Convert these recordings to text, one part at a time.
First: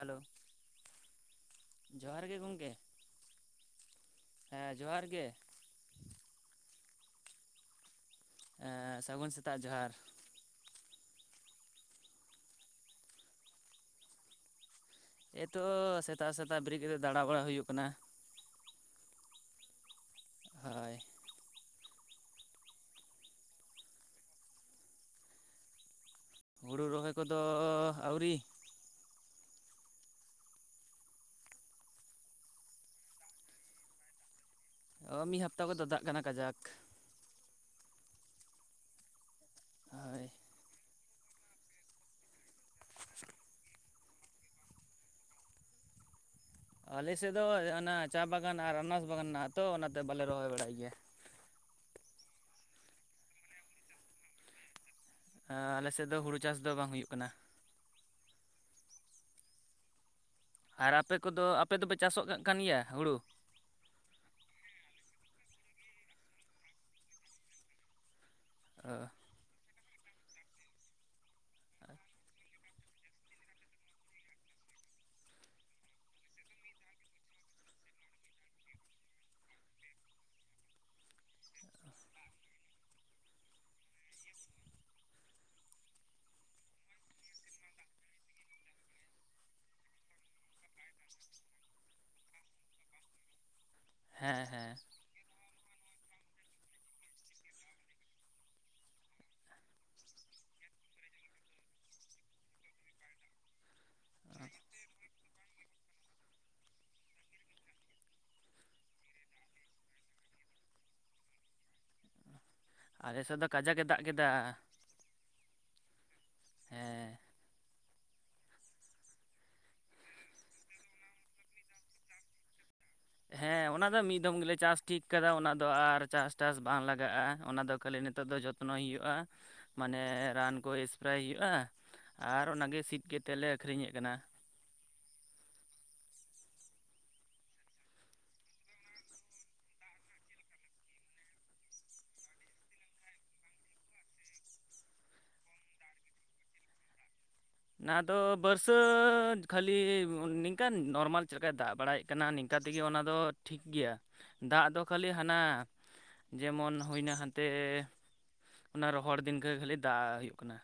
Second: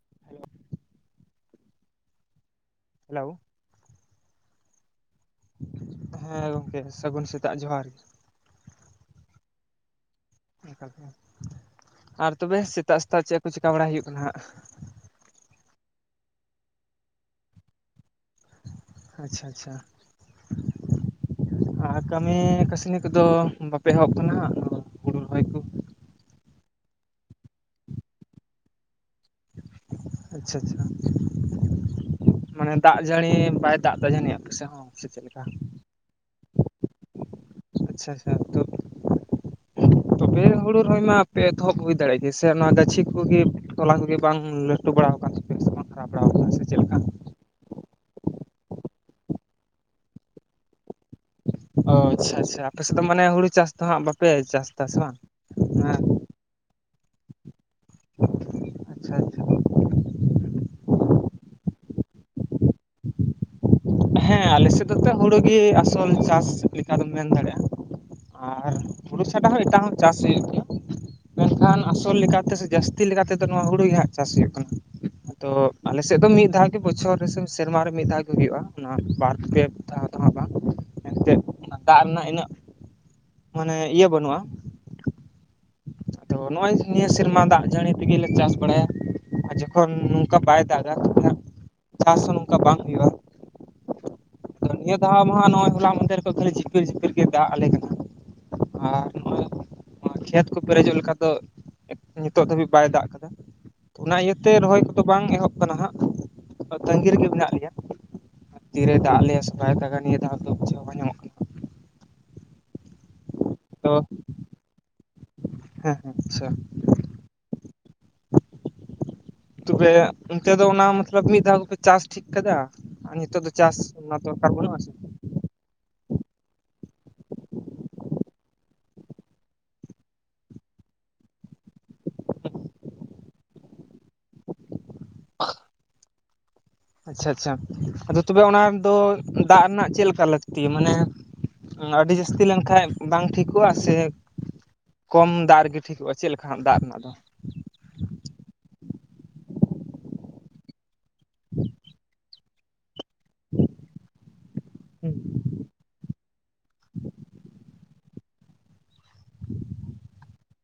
Hello, ᱡᱚᱦᱟᱨ ᱜᱮ ᱜᱚᱝᱠᱮ ᱾ ᱦᱮᱞᱳ ᱾ ᱦᱮᱸ, ᱡᱚᱦᱟᱨ ᱜᱮ ᱾ ᱦᱮᱸ, ᱜᱚᱝᱠᱮ ᱥᱟᱹᱜᱩᱱ ᱥᱮᱛᱟᱜ ᱡᱚᱦᱟᱨ ᱾ ᱮᱸ, ᱥᱟᱹᱜᱩᱱ ᱥᱮᱛᱟᱜ ᱡᱚᱦᱟᱨ ᱾ ᱟᱨ ᱛᱚᱵᱮ ᱥᱮᱛᱟᱜ ᱥᱮᱛᱟᱜ ᱪᱮᱫ ᱠᱚ ᱪᱤᱠᱟᱹ ᱵᱟᱲᱟᱭ ᱦᱩᱭᱩᱜ ᱠᱟᱱᱟ ᱦᱟᱸᱜ? ᱮᱛᱚ ᱥᱮᱛᱟᱜ ᱥᱮᱛᱟᱜ ᱵᱮᱨᱮᱫ ᱠᱟᱛᱮ ᱫᱟᱬᱟ ᱵᱟᱲᱟ ᱦᱩᱭᱩᱜ ᱠᱟᱱᱟ ᱾ ᱟᱪᱪᱷᱟ ᱟᱪᱪᱷᱟ ᱾ ᱦᱳᱭ ᱾ ᱟᱨ ᱠᱟᱹᱢᱤ ᱠᱟᱹᱥᱱᱤ ᱠᱚᱫᱚ ᱵᱟᱯᱮ ᱮᱦᱚᱵ ᱟᱠᱟᱱᱟ ᱦᱩᱲᱩ ᱨᱚᱦᱚᱭ ᱠᱚ? ᱦᱩᱲᱩ ᱨᱚᱦᱚᱭ ᱠᱚᱫᱚ ᱟᱹᱣᱨᱤ ᱾ ᱟᱪᱪᱷᱟ ᱟᱪᱪᱷᱟ, ᱢᱟᱱᱮ ᱫᱟᱜ ᱡᱟᱹᱲᱤ ᱵᱟᱭ ᱫᱟᱜ ᱫᱟ ᱡᱟᱹᱱᱤᱡ ᱟᱯᱮ ᱥᱮ ᱦᱚᱸ ᱾ ᱚ, ᱢᱤᱫ ᱦᱟᱯᱛᱟ ᱠᱷᱚᱱ ᱫᱚ ᱫᱟᱜ ᱠᱟᱱᱟ ᱠᱟᱡᱟᱠ ᱾ ᱟᱪᱪᱷᱟ ᱟᱪᱪᱷᱟ, ᱛᱚ ᱦᱳᱭ ᱾ ᱛᱚᱵᱮ ᱦᱩᱲᱩ ᱨᱚᱦᱚᱭ ᱢᱟ ᱯᱮ ᱮᱛᱚᱦᱚᱵ ᱦᱩᱭ ᱫᱟᱲᱮᱭᱟᱜ ᱜᱮ, ᱥᱮ ᱚᱱᱟ ᱜᱟᱹᱪᱷᱤ ᱠᱚᱜᱮ ᱛᱚᱞᱟ ᱠᱚᱜᱮ ᱵᱟᱝ ᱞᱟᱹᱴᱩ ᱵᱟᱲᱟᱣ ᱟᱠᱟᱱ ᱦᱟᱨᱟ ᱵᱟᱲᱟ ᱟᱠᱟᱱ ᱥᱮ ᱾ ᱟᱞᱮ ᱥᱮᱫ ᱫᱚ ᱚᱱᱟ ᱪᱟ ᱵᱟᱜᱟᱱ ᱟᱨ ᱟᱱᱟᱨᱚᱥ ᱵᱟᱜᱟᱱ ᱢᱮᱱᱟᱜᱼᱟ ᱛᱚ ᱚᱱᱟᱛᱮ ᱵᱟᱞᱮ ᱨᱚᱦᱚᱭ ᱵᱟᱲᱟᱭ ᱜᱮᱭᱟ ᱾ ᱚ, ᱟᱪᱪᱷᱟ ᱟᱪᱪᱷᱟ, ᱟᱯᱮ ᱥᱮᱫ ᱫᱚ ᱢᱟᱱᱮ ᱦᱩᱲᱩ ᱪᱟᱥ ᱫᱚ ᱦᱟᱸᱜ ᱵᱟᱯᱮ ᱪᱟᱥ ᱮᱫᱟ ᱥᱮ ᱵᱟᱝ ᱾ ᱦᱮᱼ ᱟᱞᱮ ᱥᱮᱫ ᱫᱚ ᱦᱩᱲᱩ ᱪᱟᱥ ᱫᱚ ᱵᱟᱝ ᱦᱩᱭᱩᱜ ᱠᱟᱱᱟ ᱾ ᱟᱪᱪᱷᱟ ᱟᱪᱪᱷᱟ ᱾ ᱟᱨ ᱟᱯᱮ ᱠᱚᱫᱚ ᱟᱯᱮ ᱫᱚᱯᱮ ᱪᱟᱥᱚᱜ ᱠᱟᱜ ᱠᱟᱱ ᱜᱮᱭᱟ ᱦᱩᱲᱩ? ᱦᱮᱸ, ᱟᱞᱮ ᱥᱮᱫ ᱫᱚ ᱛᱚ ᱦᱩᱲᱩ ᱜᱮ ᱟᱥᱚᱞ ᱪᱟᱥ ᱞᱮᱠᱟ ᱫᱚᱢ ᱢᱮᱱ ᱫᱟᱲᱮᱭᱟᱜᱼᱟ ᱾ ᱟᱨ ᱚ ᱦᱩᱲᱩ ᱪᱷᱟᱰᱟ ᱦᱚᱸ ᱮᱴᱟᱜᱟᱜ ᱦᱚᱸ ᱪᱟᱥ ᱦᱩᱭᱩᱜ ᱜᱮᱭᱟ ᱾ ᱢᱮᱱᱠᱷᱟᱱ ᱟᱥᱚᱞ ᱞᱮᱠᱟᱛᱮ ᱥᱮ ᱡᱟᱹᱥ ᱠᱷᱮᱛᱤ ᱞᱮᱠᱟ ᱛᱮᱫᱚ ᱱᱚᱣᱟ ᱦᱩᱲᱩ ᱜᱮ ᱦᱷᱟᱸᱜ ᱪᱟᱥ ᱦᱩᱭᱩᱜ ᱠᱟᱱᱟ ᱾ ᱛᱚ ᱟᱞᱮᱥᱮᱫ ᱫᱚ ᱢᱤᱫ ᱫᱷᱟᱣ ᱜᱮ ᱵᱚᱪᱷᱚᱨ ᱨᱮ ᱥᱮ ᱥᱮᱨᱢᱟ ᱨᱮ ᱢᱤᱫ ᱫᱷᱟᱣ ᱜᱮ ᱦᱩᱭᱩᱜ-ᱟ, ᱚᱱᱟ ᱵᱟᱨ ᱯᱮ ᱟᱫᱷᱟ ᱟᱫᱷᱟ ᱫᱟᱜ ᱮᱱᱛᱮᱫ ᱚᱱᱟ ᱫᱟᱜ ᱨᱮᱱᱟᱜ ᱤᱱᱟᱹᱜ ᱢᱟᱱᱮ ᱤᱭᱟᱹ ᱵᱟᱹᱱᱩᱜᱼᱟ ᱾ ᱛᱚ ᱱᱚᱜᱼᱚᱭ ᱱᱤᱭᱟᱹ ᱥᱮᱨᱢᱟ ᱫᱟᱜ ᱡᱟᱹᱲᱤ ᱛᱤᱜᱮ ᱞᱮ ᱪᱟᱥ ᱵᱟᱲᱟᱭᱟ ᱟᱨ ᱡᱚᱠᱷᱚᱱ ᱱᱚᱝᱠᱟ ᱵᱟᱭ ᱫᱟᱜ ᱜᱷᱟᱛ ᱠᱷᱚᱱᱟᱜ ᱪᱟᱥ ᱦᱚᱸ ᱱᱚᱝᱠᱟ ᱵᱟᱝ ᱦᱩᱭᱩᱜᱼᱟ ᱾ ᱦᱮᱸ ᱦᱮᱸ ᱫᱟᱦᱟ ᱢᱚᱦᱟ ᱱᱚᱜᱼᱚᱭ ᱦᱚᱞᱟ ᱢᱟᱫᱷᱮᱨ ᱠᱷᱚᱡ ᱠᱷᱟᱹᱞᱤ ᱡᱷᱤᱯᱤᱨ ᱡᱷᱤᱯᱤᱨ ᱜᱮ ᱫᱟᱜ ᱟᱞᱮ ᱠᱟᱱᱟ, ᱟᱨ ᱱᱚᱜᱼᱚᱭ ᱢᱟ ᱠᱷᱮᱛ ᱠᱚ ᱯᱮᱨᱮᱡᱚᱜ ᱚᱱᱠᱟ ᱫᱚ ᱱᱤᱛᱚᱜ ᱫᱷᱟᱹᱵᱤᱡ ᱵᱟᱭ ᱫᱟᱜ ᱟᱠᱟᱫᱟ, ᱚᱱᱟ ᱤᱭᱟᱹᱛᱮ ᱨᱚᱦᱚᱭ ᱫᱚ ᱵᱟᱝ ᱮᱦᱚᱵ ᱠᱟᱱᱟ ᱦᱟᱸᱜ ᱛᱟᱹᱜᱤ ᱨᱮᱜᱮ ᱢᱮᱱᱟᱜ ᱞᱮᱭᱟ ᱾ ᱛᱤᱨᱮ ᱫᱟᱜ ᱞᱮᱜᱼᱟ ᱥᱮ ᱵᱟᱭ ᱫᱟᱜᱟ ᱱᱤᱭᱟᱹ ᱫᱷᱟᱣ ᱫᱚ ᱵᱟᱠᱚ ᱧᱟᱢᱚᱜ ᱠᱟᱱᱟ ᱟᱞᱮ ᱥᱮᱫ ᱫᱚ ᱠᱟᱡᱟᱠ ᱮ ᱛᱚ ᱫᱟᱜ ᱠᱮᱫᱟ ᱾ ᱦᱮᱸ ᱟᱪᱪᱷᱟ, ᱦᱮᱸ ᱛᱚᱵᱮ ᱚᱱᱛᱮ ᱫᱚ ᱚᱱᱟ ᱢᱚᱛᱞᱚᱵᱽ ᱢᱤᱫ ᱫᱷᱟᱣ ᱜᱮᱯᱮ ᱪᱟᱥ ᱴᱷᱤᱠ ᱠᱟᱫᱟ? ᱟᱨ ᱱᱤᱛᱚᱜ ᱦᱮᱸ ᱪᱟᱥ ᱚᱱᱟ ᱫᱚ ᱢᱤᱫ ᱫᱚᱢ ᱫᱚᱨᱠᱟᱨ ᱜᱮᱞᱮ ᱵᱟᱹᱱᱩᱜᱼᱟ ᱪᱟᱥ ᱥᱮ ᱴᱷᱤᱠ ᱠᱮᱫᱟ ᱚᱱᱟᱫᱚ ᱟᱨ ᱪᱟᱥᱴᱟᱥ ᱵᱟᱝ ᱞᱟᱜᱟᱜᱼᱟ ᱚᱱᱟᱫᱚ ᱠᱷᱟᱹᱞᱤ ᱱᱤᱛᱚᱜ ᱫᱚ ᱡᱚᱛᱱᱚᱭ ᱦᱩᱭᱩᱜ-ᱟ, ᱢᱟᱱᱮ ᱨᱟᱱ ᱠᱚᱭ ᱮᱥᱯᱨᱮ ᱦᱩᱭᱩᱜᱼᱟ ᱟᱨ ᱚᱱᱟᱜᱮ ᱥᱤᱡ ᱠᱟᱛᱮ ᱞᱮ ᱟᱹᱠᱷᱨᱤᱧᱮᱫ ᱠᱟᱱᱟ, [inaudible] ᱟᱪᱷᱟ ᱟᱪᱷᱟ ᱟᱫᱚ ᱛᱚᱵᱮ ᱚᱱᱟᱫᱚ ᱫᱟᱜ ᱨᱮᱱᱟᱜ ᱪᱮᱫ ᱞᱮᱠᱟ ᱞᱟᱹᱠᱛᱤ, ᱢᱟᱱᱮ ᱚᱱᱟ ᱟᱹᱰᱤ ᱡᱟᱹᱥᱛᱤ ᱞᱮᱱᱠᱷᱟᱡ ᱵᱟᱝ ᱴᱷᱤᱠᱚᱜᱼᱟ, ᱥᱮ ᱠᱚᱢ ᱫᱟᱜ ᱨᱮᱜᱮ ᱴᱷᱤᱠᱚᱜᱼᱟ ᱪᱮᱫ ᱞᱮᱠᱟ ᱦᱟᱸᱜ ᱫᱟᱜ ᱨᱮᱱᱟᱜ ᱫᱚ? ᱚᱱᱟ ᱫᱚ ᱵᱟᱹᱨᱥᱟᱹᱫᱷ ᱠᱷᱟᱹᱞᱤ ᱱᱤᱝᱠᱟᱹᱱ ᱱᱚᱨᱢᱟᱞ ᱡᱟᱜᱟᱭ ᱫᱟᱜ ᱵᱟᱲᱟᱭᱮᱫ ᱠᱟᱱᱟ ᱱᱤᱝᱠᱟ ᱛᱮᱜᱮ ᱚᱱᱟ ᱫᱚ ᱫᱚ ᱴᱷᱤᱠ ᱜᱮᱭᱟ ᱫᱟᱜ ᱫᱚ ᱠᱷᱟᱹᱞᱤ ᱦᱩᱸ ᱦᱟᱱᱟ ᱡᱮᱢᱚᱱ ᱦᱩᱭᱱᱟ, ᱦᱟᱱᱛᱮ ᱚᱱᱟ ᱨᱚᱦᱚᱲ ᱫᱤᱱᱜᱮ ᱠᱷᱟᱹᱞᱤ ᱫᱟᱜ ᱦᱩᱭᱩᱜ ᱠᱟᱱᱟ